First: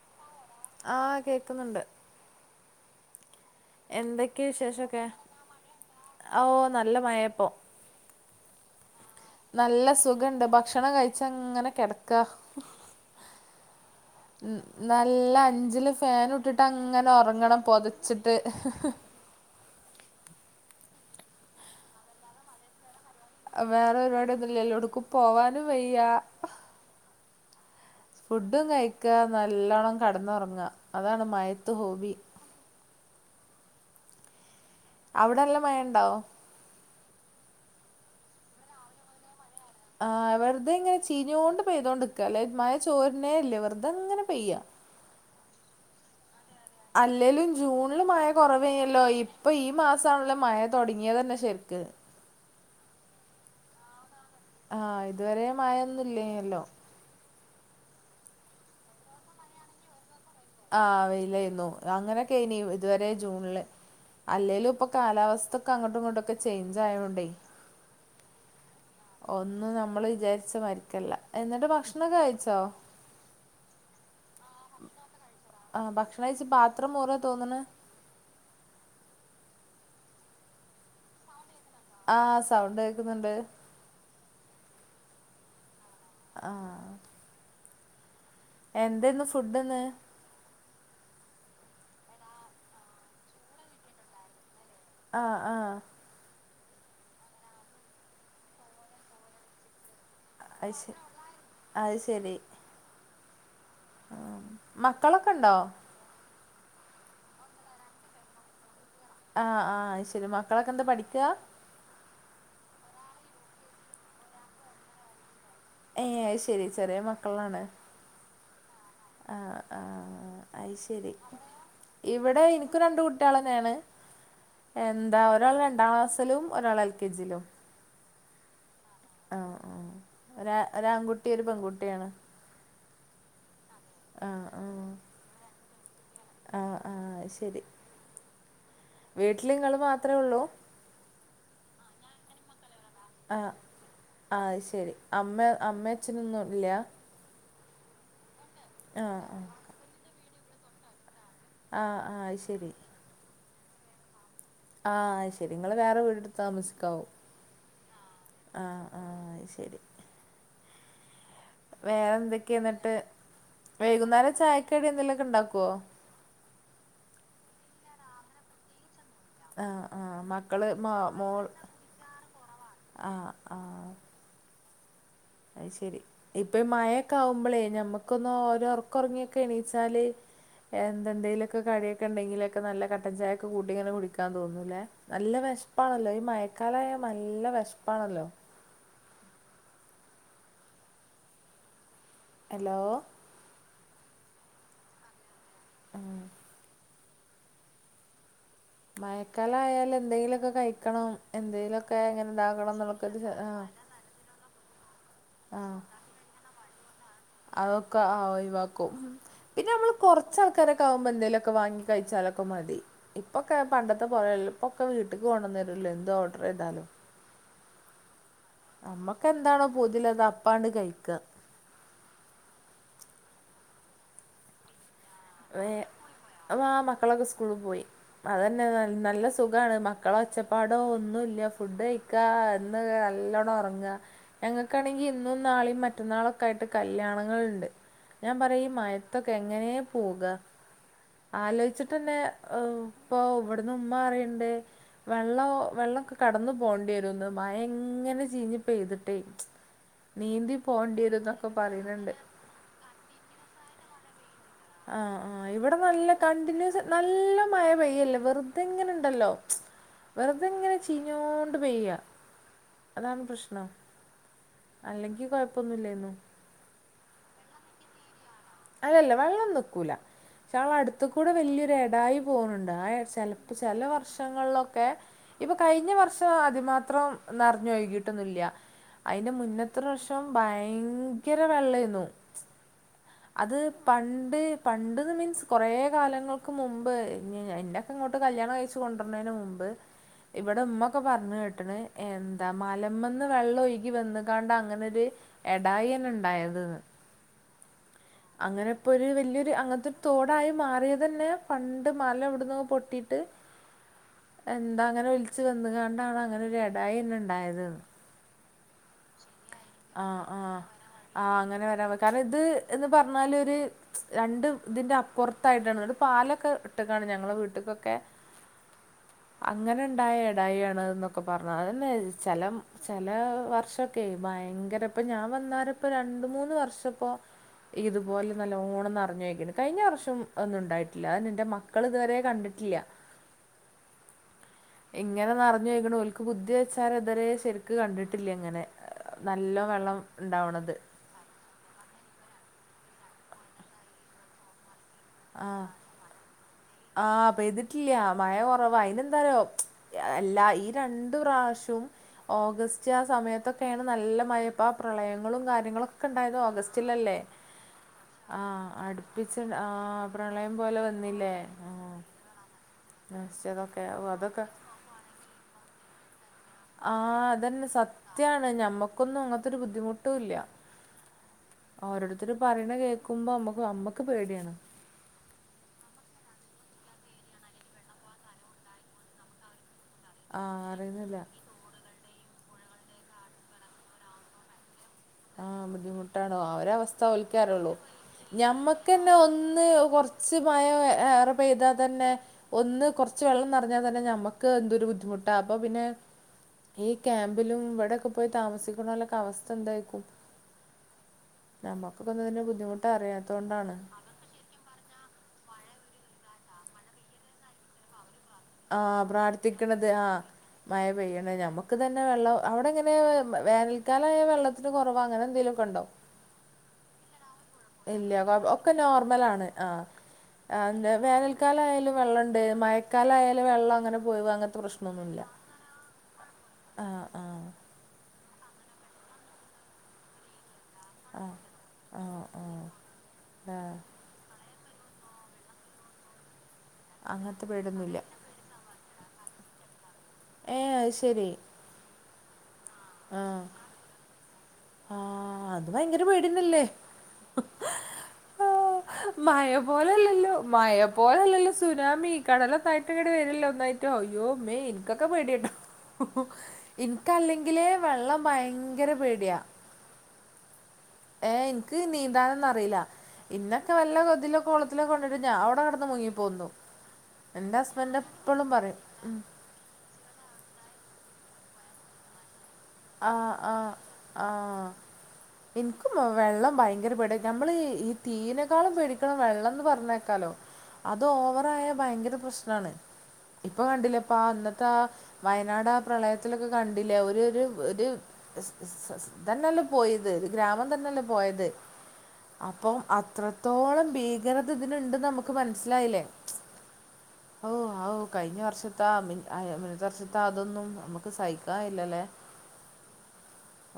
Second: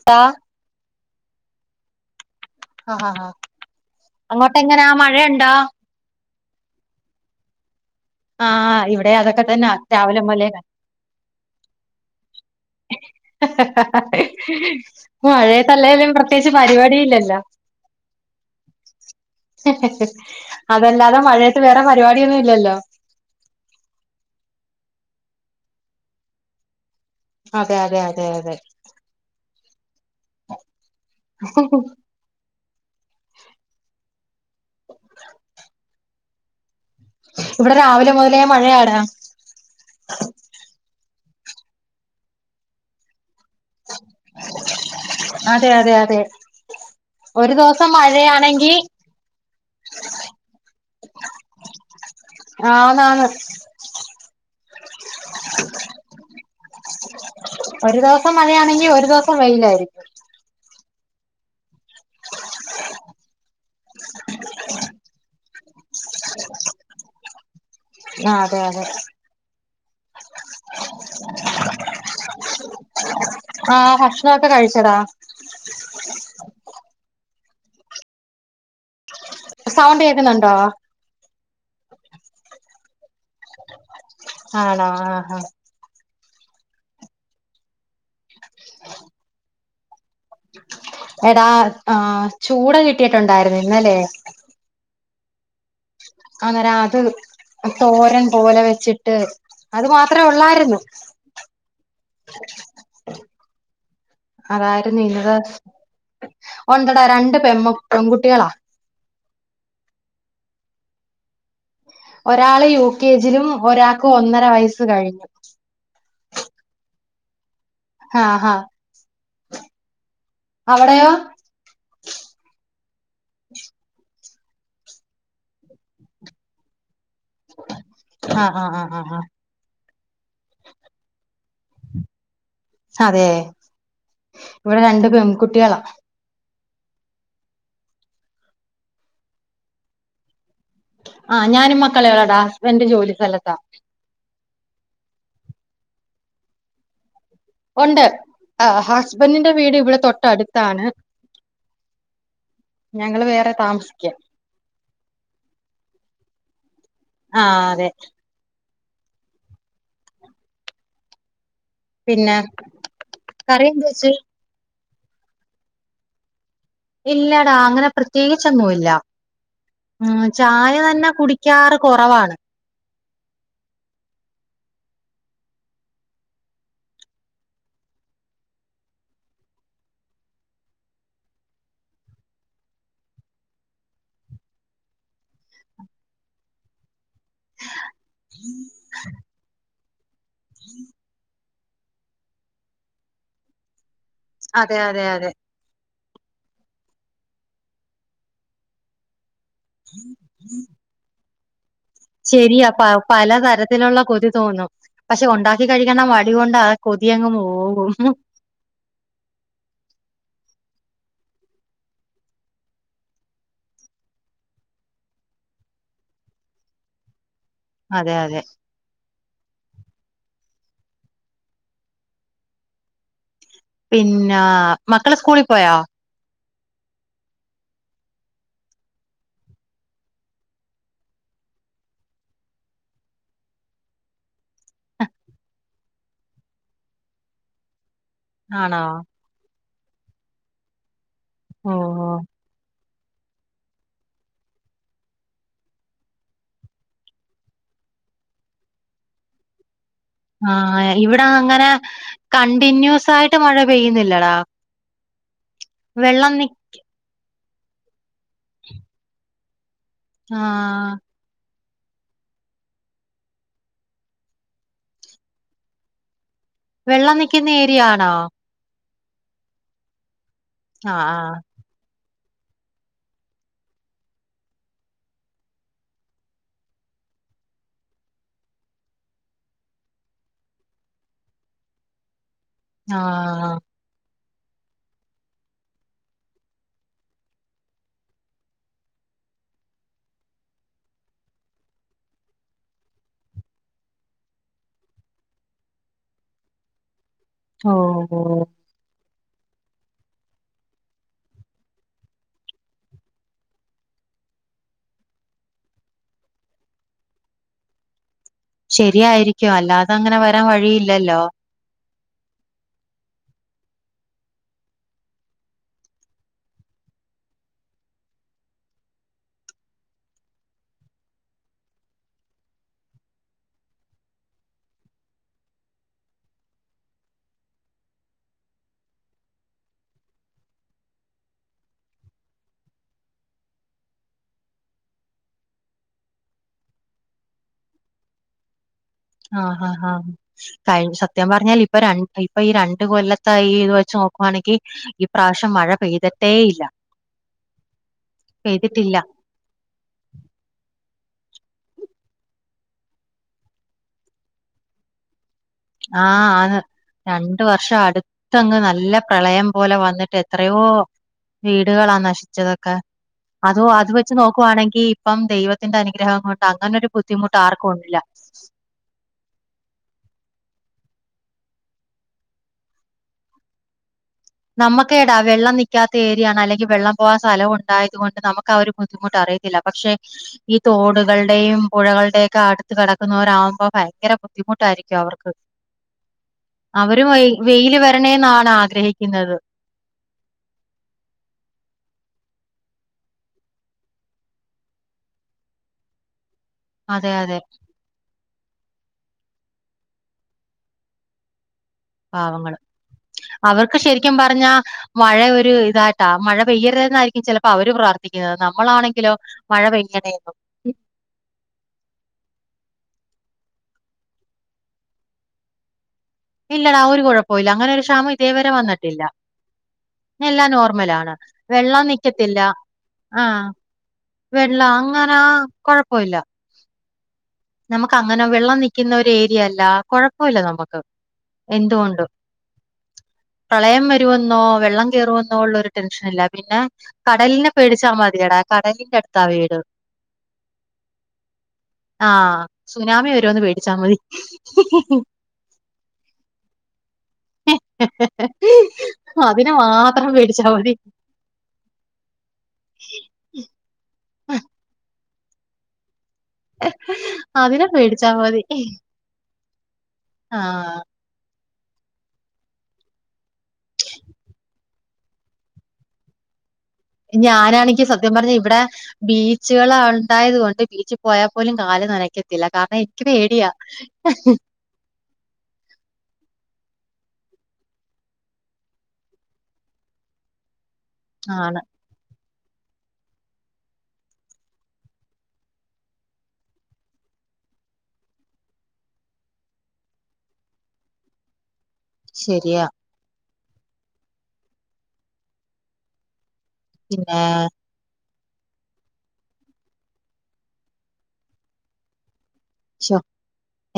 [unintelligible] ആഹ് കേൾക്കുന്നുണ്ട് ആ ഹാ ഹാ എന്തൊക്കെയ അങ്ങോട്ടെങ്ങനാ വിശേഷൊക്കെ? മഴയുണ്ടോ ഓ നല്ല മയേപ്പൊ ആ ഇവിടെ അത് നല്ല സുഖണ്ട് ഭക്ഷണം കഴിച്ചങ്ങനെ കെടക്കാ ഉ നല്ല അഞ്ചില് മഴയത്തല്ലേലും ഫാൻ പ്രത്യേകിച്ച് ട്ടുട്ട് അങ്ങനെ പരിപാടിയില്ലല്ലോ ഒറങ്ങണം പൊത ച്ട്ട് അതല്ലാതെ മഴയത്ത് വേറെ പരിപാടിയൊന്നു ഇല്ലല്ലോ വേറെ [unintelligible] ഒന്നുംല്ലല്ലോട്ക്കും പോവാനും വയ്യ അതെ അതെ അ ഫുഡും കഴിക്ക നല്ലോണ്ണം കടന്നൊറങ്ങ അതാണ് മയത്ത് ഹോബി അവിടല്ല മയണ്ടോ ഇവ്ടെ രാവിലെ മുതലേ മഴയാട ആ വെറുതെ ങ്ങനെ ചീഞ്ഞോണ്ട് പെയ്തോണ്ട്ക്ക ല്ലെ മയ ചോര്നേ ഇല്ല്യ വെറുതങ്ങന പെയ്യാ അതെ അതെ അതെ അല്ലേലും ഒരു ദിവസം ജൂണില് മയ മഴയാണെങ്കി കൊറവേല്ലോ പ്പൊ ഈ മാസാണല്ലോ മയ തൊടങ്ങിയതന്നെ ശര്ക്ക് ആ ന്നാണ് ആ ഇതുവരെ മയെന്നു ല്ലേൻല്ലോ ഒരു ദിവസം മഴയാണെങ്കി ഒരു ദിവസം വെയിലായി ആ വെയിലായിന്നു അങ്ങനെക്കെയിനി ഇതുവരെ ജൂൺല് അല്ലേലും പ്പൊ കാലാവസ്ഥൊക്കെ അങ്ങട്ടും ഇങ്ങട്ടൊക്കെ ചേഞ്ച് ആയോണ്ടയ് ആ അതെ അതെ ഒന്നും നമ്മള് വിചാരിച്ച മാരിക്കല്ല എന്നിട്ട് ഭക്ഷണൊക്കെ കഴിച്ചോ ആ ഭക്ഷണൊക്കെ കഴിച്ചടാ ആ ഭക്ഷണം കഴിച്ച് പാത്രം മോറ തോന്ന്ണ് സൗണ്ട് കേക്ന്ന്ണ്ടോ ആ സൗണ്ട് കേക്ന്ന്ണ്ട് ആണോ ആ അ ആ എന്തന്ന് ഫുഡ് ന്ത ന്ന് എടാ ആ ചൂട് കിട്ടിയിട്ടുണ്ടായിരുന്നു ന്നല്ലേ ആ ആ ആ ന്നേരം അത് തോരൻ പോലെ വെച്ചിട്ട് അത് മാത്രേ അത് ഉള്ളായിരുന്നു ശരി അത് ശരി അതായിരുന്നു ഇന്നത് മക്കളൊക്കെണ്ടോ ഒണ്ടട രണ്ട് പെമ പെൺകുട്ട്യാളാ ആഹ ആ ശരി മക്കളൊക്കെ ന്താ പഠിക്ക ഒരാള് യു കെജിലും ഒരാക്ക് ഒന്നര വയസ്സ് കഴിഞ്ഞു ഏ ഐശരി ചെറിയ മക്കളാണ് ഹാ ഹാ ആ ആ അവിടെയോ ഐശരി ഇവിടെ എനിക് രണ്ട് കുട്ടയേയേള ന്നേണ് എന്താ ഒരാൾ രണ്ടാം ക്ലാസ്സിലും ഒരാൾ എൽ കെ ജിലും ആ ആ ആ ആ ആ ആ ആ ഒരാ ഒരാൺകുട്ടി ഒരു പെൺകുട്ടിയാണ് അതെ ആഹ് ഇവിടെ ആഹ് രണ്ട് പെൺകുട്യളാ ആഹ് ആഹ് ശരി വീട്ട്ല് ങ്ങൾ മാത്രേ ള്ളൂ? ആ ഞാനും മക്കളെളടാ ഹസ്ബന്ഡ് ജോലി. ആഹ് സ്ഥലത്താ അഹ്ശരി അമ്മേ അമ്മേ ഛനൊന്നുംല്ല. ഉണ്ട് ആഹ് ആഹ് ഹസ്ബൻ്റിന്റെ വീട് ഇവിടെ തൊട്ടടുത്താണ്. ആഹ് ആഹ് അഹ് ശെരി. ഞങ്ങള് വേറെ താമസിക്കാ. ആഹ് അഹ്ശരി ങ്ങള് വേറെ വീട് ട് താമസിക്കാവും. ആഹ് അതെ ആഹ് ആഹ് അഹ്ശെരി. പിന്നെ വേറെന്തെക്കെന്ന്ട്ട് കറി എന്ത് വെച്ച് വൈകുന്നേരം ചായക്കടിന്തെലൊക്കെണ്ടാക്കൊ? ഇല്ലടാ അങ്ങനെ പ്രത്യേകിച്ചൊന്നുല്ല. ആഹ് ഉം ആഹ് മക്കള് മോ ചായതന്നെ മോൾ കുടിക്കാറ് കൊറവാണ്. ആഹ് ആഹ് അയ്ശെരി ഇപ്പേ മഴക്കാവുമ്പളേ ഞമ്മക്കൊന്ന് ഒരൊർക്കൊ ർങ്ങി ക്കെ എണീച്ചാല്. എന്തന്തെലൊക്കെ കടിയൊക്കെ ണ്ടെങ്കിലൊക്കെ നല്ല കട്ടൻ ചായൊക്കെ കൂട്ടിങ്ങനെ കുടിക്കാ തോന്നൂല്ലേ. നല്ല വെഷ്പ്പാണല്ലോ ഈ മഴക്കാലായ നല്ല വെഷ്പ്പാണല്ലോ. [inaudible] [inaudible] ഹലോ അതെ അതെ അതെ ഉം മയക്കാലായാലെന്തെലൊക്കെ കഴിക്കണം. എന്തെലൊ ശെരിയാ പഹ് പല തരത്തിലുള്ള കൊതി തോന്നും. പക്ഷെ ഒണ്ടാക്കി ആഹ് കഴിക്കണ മടി കൊണ്ടാകൊതിയങ്ങ് മോവും. ക്കും പിന്നെമ്മള് കൊറച്ചൾക്കാരൊക്കാവുമ്പോ എന്തേലൊക്കെ വാങ്ങി കഴിച്ചാലൊക്കെ മതി. ഇപ്പൊക്കെ പണ്ടത്തെ പോലെല്ലപ്പൊക്കെ വീട്ട്ക്ക് കൊണ്ടന്ന ര്‌ല്ലെ എന്ത് ഓർഡ്രയ്താലും. അതെ അതെ അമ്മക്കെന്താണോ പൂതിള്ളത് അപ്പാണ്ട് കഴിക്ക. പിന്നാ മക്കള് സ്കൂളി പോയോ? അവാ മക്കളൊക്കെ സ്കൂള് പോയി. അതന്നെ ന നല്ല സുഖാണ് മക്കളൊച്ചപ്പാടോ ഒന്നുല്ല്യ ഫുഡയ് ക്കാ ന്ന് നല്ലോണ്ണം ഒറ്ങ്ങ. ഞങ്ങക്കാണെങ്കി ഇന്നും നാളിം മറ്റന്നാളൊക്കായിട്ട് കല്യാണങ്ങൾണ്ട്. ഞാ പറ്യ ഈ ആണോ? മഴത്തൊക്കെ എങ്ങനെ പോക. ഓ ആലോയ്ച്ച്ട്ടന്നെ പ്പൊ ഇവ്ട്ന്ന് ഉമ്മറിണ്ട് വെള്ളൊ വെള്ളക്കെ കടന്നു പോണ്ടെരുംന്ന് മഴങ്ങനെ ചീഞ്ഞ് പെയ്തിട്ടേ. നീന്തി ആഹ് പോകേണ്ടി വരും ഇവട എന്നൊക്കെ അങ്ങനെ പറയുന്നുണ്ട് കണ്ടിന്യൂസായിട്ട് മഴ പെയ്യുന്നില്ലടാ. ആഹ് ആഹ് ഇവ്ടെ നല്ല വെള്ളം നി കണ്ട്ന്യൂസ് നല്ലമഴ പെയ്യല്ല. വെറുതെങ്ങനെണ്ടല്ലോ? ആ വെറുതെങ്ങനെ ചീഞ്ഞോണ്ട് പെയ്യ. അതാണ് പ്രശ്നം അല്ലെങ്കി കൊഴപ്പൊന്നുല്ലായ്ന്നു. വെള്ളം നിക്ക്ന്ന ഏരിയ ആണോ? അതല്ല വെള്ളം നിക്കൂല ക്ഷെ ആ അട്ത്ത്കൂടെ വല്യരു എടായി പോണുണ്ട് ആ ചെൽപ്പോ ചെല വർഷങ്ങൾളൊക്കെ ഇപ്പൊ കഴിഞ്ഞ വർഷം അതിമാത്രം നർഞ്ഞൊഴ്കിട്ടൊന്നില്ല്യ. അയ്ന്റെ മുന്നെത്രർഷം ഭയങ്കര വെള്ളയ്ന്നു. ആ ആ അത് പണ്ട് പണ്ട് മീൻസ് കൊറേ കാലങ്ങൾക്ക് മുമ്പ് എന്റെ ന്നെങ്ങോട്ട് കല്യാണം കഴിച്ച് കൊണ്ടര് ണേനെ മുമ്പ് ഇവടെമ്മൊക്കെ പറഞ്ഞെട്ട്ണ് എന്താ മലമന്ന് വെള്ളൊഴുകി വന്ന്കാണ്ടങ്ങനൊര് എടായന്നെണ്ടായത് ന്ന്. ഓഹ് ഓഹ് ഇപ്പോരു വല്യരു അങ്ങന്‌ത്തൊരു തോടായി മാറിയതന്നെ പണ്ട് മലവ് ട്ന്നോപൊട്ടിട്ട് [inaudible] എന്താങ്ങനെ ഒൽച്ച് വന്ന്കാണ്ടാണങ്ങനൊരു എടായന്നെണ്ടായത്‌ന്ന് ശെരിയായിരിക്കു അല്ലാതങ്ങനെ വരാൻ വഴിയില്ലല്ലോ അങ്ങനെവരാനി കാരണം ഇത് എന്ന് പറഞ്ഞാലൊര് രണ്ടുത്‌ന്റെ അപ്പൊർത്തായിട്ടാണ്ളത് ത്പാലൊക്കെ വട്ടക്കാണ് ഞങ്ങള വീട്ടക്കൊക്കെ. അങ്ങനെണ്ടായ എടായിയാണ് എന്നൊക്കെ പർഞ്ഞ് അതന്നെ ചെലം ചെലേ വർഷൊക്കേ ഭയ ഭയങ്കരപ്പ ഞാൻ വന്നാരപ്പ രണ്ട് മൂന്ന് വർഷപ്പോ ഇതുപോലെ നല്ലോണംനർഞ്ഞൊഴുകീണ് കഴിഞ്ഞ വർഷം ഒന്നും ഉണ്ടായിട്ടില്ല നിന്റെ മ ക്കള് ഇതുവരെ കണ്ടിട്ടില്ല ഇങ്ങനെ നർഞ്ഞൊഴ്ക്ണത് ഓൽക്ക് ബുദ്ധി വെച്ചാരെ ശരിക്ക് കണ്ടിട്ടില്ല്യങ്ങനെ. ആഹ് ഹാ ഹാ കഴി സത്യം പറഞ്ഞാലിപ് ഇപ്പൊ രൺ ഇപ്പൊ ഈ രണ്ട് കൊല്ലത്തായി ഇത് വെച്ച് നോക്കുവാണെങ്കി ഇപ്രാവശ്യം മഴ പെയ്തി ട്ടേയില്ല ആഹ് പെയ്തിട്ടില്ല മഴ കൊറവാ അയിന് എന്താറിയോ എ എല്ലാ ഈ രണ്ട്പ്രാവശ്യും ഓഗസ്റ്റ് ആ സമയത്തൊക്കെയാണ് നല്ല മയപ്പ ആ പ്രളയങ്ങളും കാര്യ ആഹ് ര്യങ്ങളൊക്കെണ്ടായത് ആന്ന് ഓഗസ്റ്റിലല്ലേ രണ്ട് വർഷം അടുത്തങ്ങ് ആഹ് നല്ല പ്രളയം അട്പ്പിച്ച്ണ്ട് പോലെ ആഹ് വന്നിട്ട് പ്രളയം എത്രയോ പോലെ വന്നില്ലേ. വീടുകളാ ആഹ് നശിച്ചതൊക്കെ അതോ നശിച്ചതൊക്കെ അത് ഓ, വെച്ച് അതൊക്കെ നോക്കുവാണെങ്കി ഇപ്പം ദൈവത്തിന്റെ അനുഗ്രഹം കൊണ്ട് അങ്ങനൊ ബുദ്ധിമുട്ട് ആർക്കുണ്ടില്ല ത്യാണ് ഞമ്മക്കൊന്നും അങ്ങത്തൊരു ബുദ്ധിമുട്ടുംല്ല. ഓരോടുത്തരു പറയ്ണ് കേൾക്കുമ്പോ അമ്മ അമ്മക്ക് പേടിയാണ്. നമുക്കേടാ വെള്ളം നിക്കാത്ത ഏരിയാണ് അല്ലെങ്കി വെള്ളം പോകാ സ്ഥലം ഉണ്ടായത് കൊണ്ട് നമുക്ക് ആ ഒരു ബുദ്ധിമുട്ട് അറിയത്തില്ല പക്ഷേ ഈ ആഹ് അറിയുന്നില്ല തോടുകളുടെയും പുഴകളുടെ ഒക്കെ അടുത്ത് കിടക്കുന്നവരാകുമ്പോ ഭയങ്കര ബുദ്ധിമുട്ടായിരിക്കും. അവർക്ക് ആഹ് ബുദ്ധിമുട്ടാണോ അവര അവസ്ഥ അവരും വെയി അവൽക്കെഅറിയൊള്ളു വെയില് വരണേന്നാണ് ഞമ്മക്ക്ന്നെ ആഗ്രഹിക്കുന്നത് ഒന്ന് ന്ന് കൊർച്ച് മയ ഏ ഏറെ പെയ്താ തന്നെ. ഒന്ന് കൊർച്ച് വെള്ളം നെർഞ്ഞാ തന്നെ ഞമ്മക്ക് എന്തൊരു ബുദ്ധിമുട്ടാ അപ്പൊ പിന്നെ. ഈ അതെ അതെ ക്യാമ്പിലും ഇവിടെയൊക്കെ പോയി താമസിക്ക്ണോലൊക്കെ അവസ്ഥ എന്തായിരിക്കും. നമ്മുക്കൊക്കന്നും ഇതിന്റെ പാവങ്ങള് ബുദ്ധിമുട്ട് അറിയാതോണ്ടാണ്. [unintelligible] പറഞ്ഞാ മഴ ഒരു ഇതായിട്ടാ മഴ പെയ്യരുത് എന്നായിരിക്കും ചെലപ്പോ അവര് പ്രാർത്തിക്കുന്നത് നമ്മ ആഹ് നമ്മളാണെങ്കിലോ മഴ പ്രാർത്ഥിക്കണത് ആഹ് പെയ്യണേന്നും മഴ പെയ്യണേ നമുക്ക്തന്നെ വെള്ളം അവിടെ എങ്ങനെ വേനൽക്കാലമായ വെള്ളത്തിന് കുറവ അങ്ങനെ എന്തെങ്കിലൊക്കെണ്ടോ ഇല്ലടാ ഒരു കുഴപ്പോല്ല അങ്ങനെ ഒരു ക്ഷാമം ഇല്ല കൊഴ ഇതേവരെ ഒക്കെ വന്നിട്ടില്ലാ. നോർമലാണ് ആഹ് എല്ലാം ആഹ് എന്താ നോർമലാണ് വെള്ളം വേനൽക്കാലായാലും നിക്കത്തില്ല വെള്ളണ്ട് മഴക്കാലായാലും ആഹ് വെള്ളം അങ്ങനെ പോവാ അങ്ങനത്തെ വെള്ളം അങ്ങനാ. പ്രശ്നൊന്നുല്ല കൊഴപ്പോഇല്ലാ ആഹ് ആഹ് നമുക്കങ്ങനെ വെള്ളം നിക്കുന്ന ഒരു ഏരിയ അല്ല കൊഴപ്പോല്ല നമുക്ക് ആഹ് എന്തുകൊണ്ടും. ആഹ് ആഹ് പ്രളയം വരുമെന്നോ വെള്ളം കേറുമെന്നോ ഉള്ള ഒരു ടെൻഷനില്ലാ പിന്നെ. അങ്ങനത്തെ കടലിനെ പേടിച്ചാൽ പേടിയൊന്നുല്ല മതിയടാ കടലിന്റെ അടുത്താ വീട്. ഏ അഹ്ശരി ആഹ് സുനാമി വരോന്ന് പേടിച്ചാ മതി. ആഹ് അത് ഭയങ്കര പേടിന്നെല്ലേ ആഹ് അതിനെ മയ മാത്രം പോലല്ലല്ലോ പേടിച്ചാ മതി. മയപോ പോലെല്ലല്ലോ സുനാമി കടലൊന്നായിട്ട്ങ്ങട് വരല്ലോ ഒന്നായിട്ടോ അയ്യോ മേ എനിക്കൊക്കെ പേടിയാട്ടൊ. [unintelligible] അതിനെ ഇൻക്കല്ലെങ്കിലേ പേടിച്ചാ വെള്ളം മതി. ഭയങ്കര പേടിയാ. ആഹ് ഏഹ്, ഇൻക്ക് നീന്താനൊന്നും അറീല്ല ഇന്നൊക്കെ വല്ല കൊതിലൊ കൊളത്തിലൊക്ക കൊണ്ടിട്ട ഞാൻ അവിടെ കിടന്ന് മുങ്ങിപ്പൊന്തും. ഞാനാണങ്കി സത്യം പറഞ്ഞ ഇവിടെ പറയും ബീച്ച്. ച്ച്കള ഉണ്ടായതു കൊണ്ട് ബീച്ചിൽ പോയാൽ പോലും കാല് നനയ്ക്ക ഇല്ല കാ [unintelligible] ഇൻക്ക് ആഹ് പേടിയാ ആഹ് [unintelligible] ആഹ് ഇൻക്കും വെള്ളം ഭയങ്കര പേടിയാ, നമ്മള് ഈ തീനേക്കാളും പേടിക്കണം വെള്ളംന്ന് പറഞ്ഞേക്കാലോ അത് ആണ്. ഓവറായാൽ ഭയങ്കര പ്രശ്നാണ്. ഇപ്പൊ കണ്ടില്ലേപ്പാ ഇന്നത്തെ ആ വയനാട് ആ പ്രളയത്തിലൊക്കെ കണ്ടില്ലേ ഒരു ഒരു ഒരു സ് സ് സ് ഇതന്നല്ലേ പോയത്, ഒരു ഗ്രാമം തന്നെല്ലേ പോയത്. ശരിയാ അപ്പം അത്രത്തോളം ഭീകരത ഇതിനുണ്ടെന്ന് നമുക്ക് മനസ്സിലായില്ലേ പിന്നാ ഹു ഹാവു! കഴിഞ്ഞ വർഷത്താ മിൻ ആ [unintelligible] വർഷത്താ അതൊന്നും നമുക്ക് സഹിക്കാ ഴില്ലല്ലേ ശ്ശൊ!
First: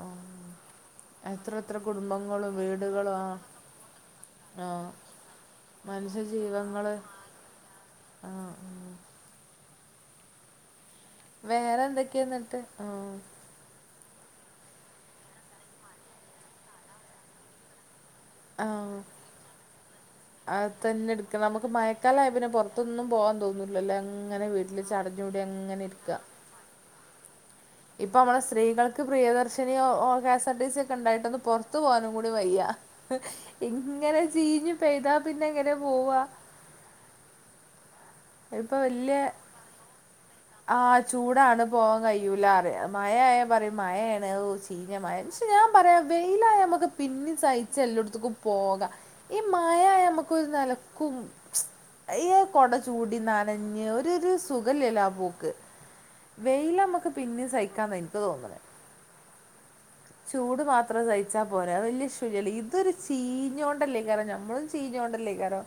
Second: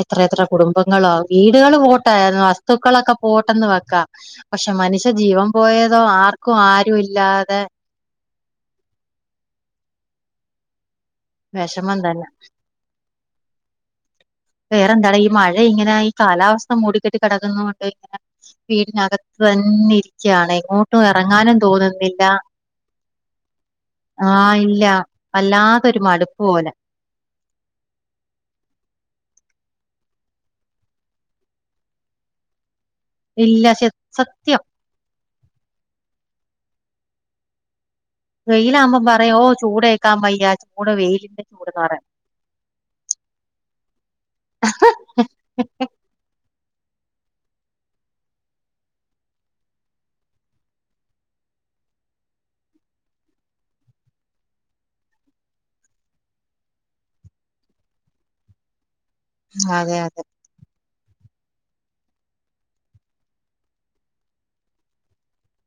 എത്ര എത്ര കുടുംബങ്ങളാ, എത്ര വീടേൽ എത്ര പോട്ടെ കുടുംബങ്ങളും വീടുകളും വസ്തുക്കളൊക്കെ ആ പോട്ടെന്ന് വെക്കാം ആ പക്ഷെ മനുഷ്യ ജീവൻ പോയതോ, ആർക്കും ആരും ഇല്ലാതെ ആഹ് ആഹ് വേറെ വിഷമം എന്തൊക്കെയാ തന്നെ ന്നട്ട്? ആഹ് വേറെന്താണ്, ഈ മഴ ഇങ്ങനെ ഈ കാലാവസ്ഥ മൂടിക്കെട്ടി കെടക്കുന്ന കൊണ്ട് ഇങ്ങനെ ആ വീടിനക [unintelligible] [unintelligible] ണെ. അത് ങ്ങോട്ടും തന്നെ എടുക്കണം എറങ്ങാനും നമുക്ക് തോന്നുന്നില്ല. മഴക്കാലായ പിന്നെ പുറത്തൊന്നും പോകാൻ തോന്നൂലല്ലോ അങ്ങനെ ആഹ് വീട്ടില് ഇല്ല ചടഞ്ഞൂടി അങ്ങനെ വല്ലാത്തൊരു മടുപ്പ് പോലെ ഇപ്പം നമ്മള സ്ത്രീകൾക്ക് പ്രിയദർശിനിയോ കെഎസ് ആർ ടി സി ഒക്കെ ഉണ്ടായിട്ടൊന്ന് പൊറത്തു പോകാനും കൂടി വയ്യ. ഇല്ല ശ- എങ്ങനെ സത്യം ചീഞ്ഞു പെയ്താ പിന്നെ എങ്ങനെ പോവാ ഇപ്പൊ വെയിലാവുമ്പോ വല്യ പറയു, ഓ! ചൂടേക്കാൻ വയ്യ, ചൂട് വെയിലിന്റെ ചൂട്ന്ന് പറയാ ഴിയൂലറിയ, മഴാ ആയാ പറയും മഴാണ് ഓ! ചീഞ്ഞ മഴ. ക്ഷെ ഞാൻ പറയാ വെയിലായ നമുക്ക് പിന്നിം സഹിച്ച് എല്ലോട്ത്ത്ക്കും പോക ഈ മഴ ആയാ നമുക്കൊരു നെലക്കും സ് ഈ കൊട ചൂടി നനഞ്ഞ് ഒരു ഒരു സുഖല്ലല്ലൊ ആ പോക്ക്. വെയിൽ നമ്മുക്ക് പിന്നെ സഹിക്കാന്ന എനിക്ക് തോന്ന്ന്നത് അതെ അതെ ചൂട് മാത്രം സഹിച്ചാൽ പോരെ, വലിയ ശുൽല്ലല്ലോ. ഇതൊരു ചീഞ്ഞൊണ്ടല്ലേ അയ്ക്കാരം നമ്മളും ചീഞ്ഞൊണ്ടല്ലെ അയ്ക്കാരം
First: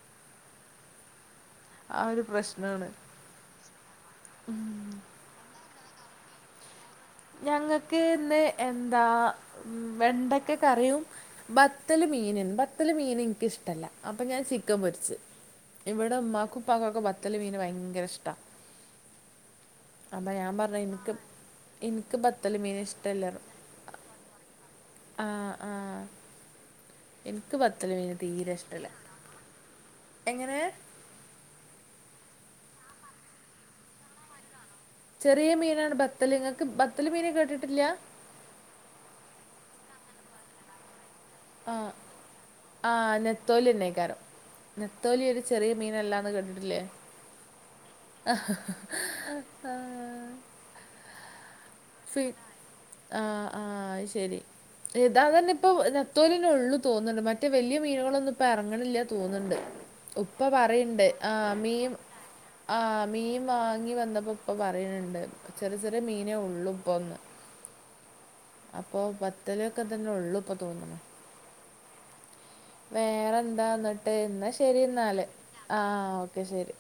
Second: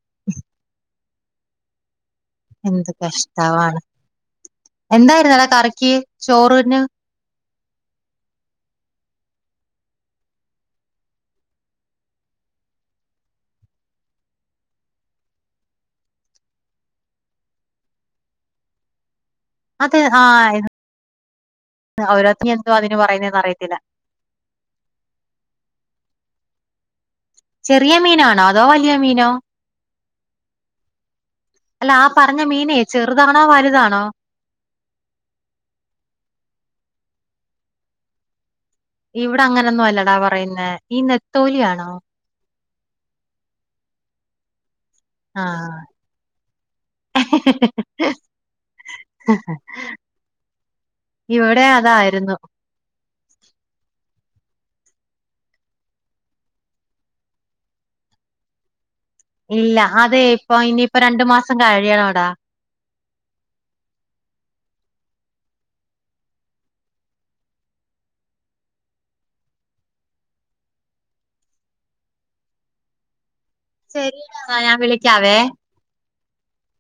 [unintelligible] ആഹ് ഒരു പ്രശ് എന്ത്‌ കഷ്താവാണ് എന്തായിര്ന്ന് കറിക്ക് ചോറീന്? ഞങ്ങൾക്ക് ഇന്ന് എന്താ മ് വെണ്ടക്കാ കറിയും ബത്തല് മീന്, ബത്തല് മീൻ ഇൻക്കിഷ്ട്ടല്ല. അപ്പൊ ഞാൻ ചിക്കൻ പൊരിച്ച്. ഇവിടെ ഉമാക്കും ഉപ്പാക്കും ഒക്കെ ബത്തല് മീന് ഭയങ്കര ഇഷ്ട അത് ആ അതാ ഞാ പറഞ ഇൻക്ക് ഇൻക്ക് ഓരോരുത്തർ ബത്തല് എന്തോ മീൻ അതിന് ഇഷ്ടല്ല പറയുന്നേന്ന് അറിയത്തില്ല ആഹ് ആഹ് ഇൻക്ക് ചെറിയ ബത്തല് മീന് മീനാണോ തീരെ അതോ ഇഷ്ടല്ല. വലിയ മീനോ എങ്ങനെ? അല്ല ആ പറഞ്ഞ മീനേ, ചെറുതാണോ വലുതാണോ? ചെറീ മീനാണ് ബത്തല് നിങ്ങക്ക് ബത്തല് മീന് കേട്ടിട്ടില്ല ഇവിടെ അങ്ങനെൊന്നും അല്ലടാ പറയുന്നെ ഈ ആ നെത്തോലിയാണോ ആ നെത്തോലി തന്നയ്ക്കാരം നെത്തോലി ഒരു ആ ചെറിയ മീനല്ലാന്ന് കേട്ടിട്ടില്ലേ [unintelligible] [unintelligible] ഇവിടെയാ ഫി ആഹ് ആഹ് അയ്ശരി ഇതാതന്നെ ഇപ്പൊ നത്തോലിന്നെ ഉള്ളു തോുന്നുന്നു മറ്റേ വലിയ മീനുകളൊന്നും ഇപ്പ എറങ്ങണില്ല തോന്നണ്ട് ഇല്ല അതെ ഉപ്പ ഇപ്പൊ ഇനിയിപ്പോ പറയണ്ട് രണ്ടു ആഹ് മാസം മീൻ കഴിയണോടാ ആഹ് മീൻ വാങ്ങി വന്നപ്പോ ഉപ്പ പറയണണ്ട് ചെറിയ ചെറിയ മീനേ ഉള്ളു ഇപ്പൊന്ന് അപ്പൊ പത്തലൊക്കെ തന്നെ ഉള്ളൂ ഇപ്പൊ തോന്നുന്നു വേറെന്താ എന്നിട്ട് ഇന്നാ ശരിടാ ഞാൻ ശരി എന്നാല് വിളിക്കാവേ ആഹ് ഓക്കെ ശരി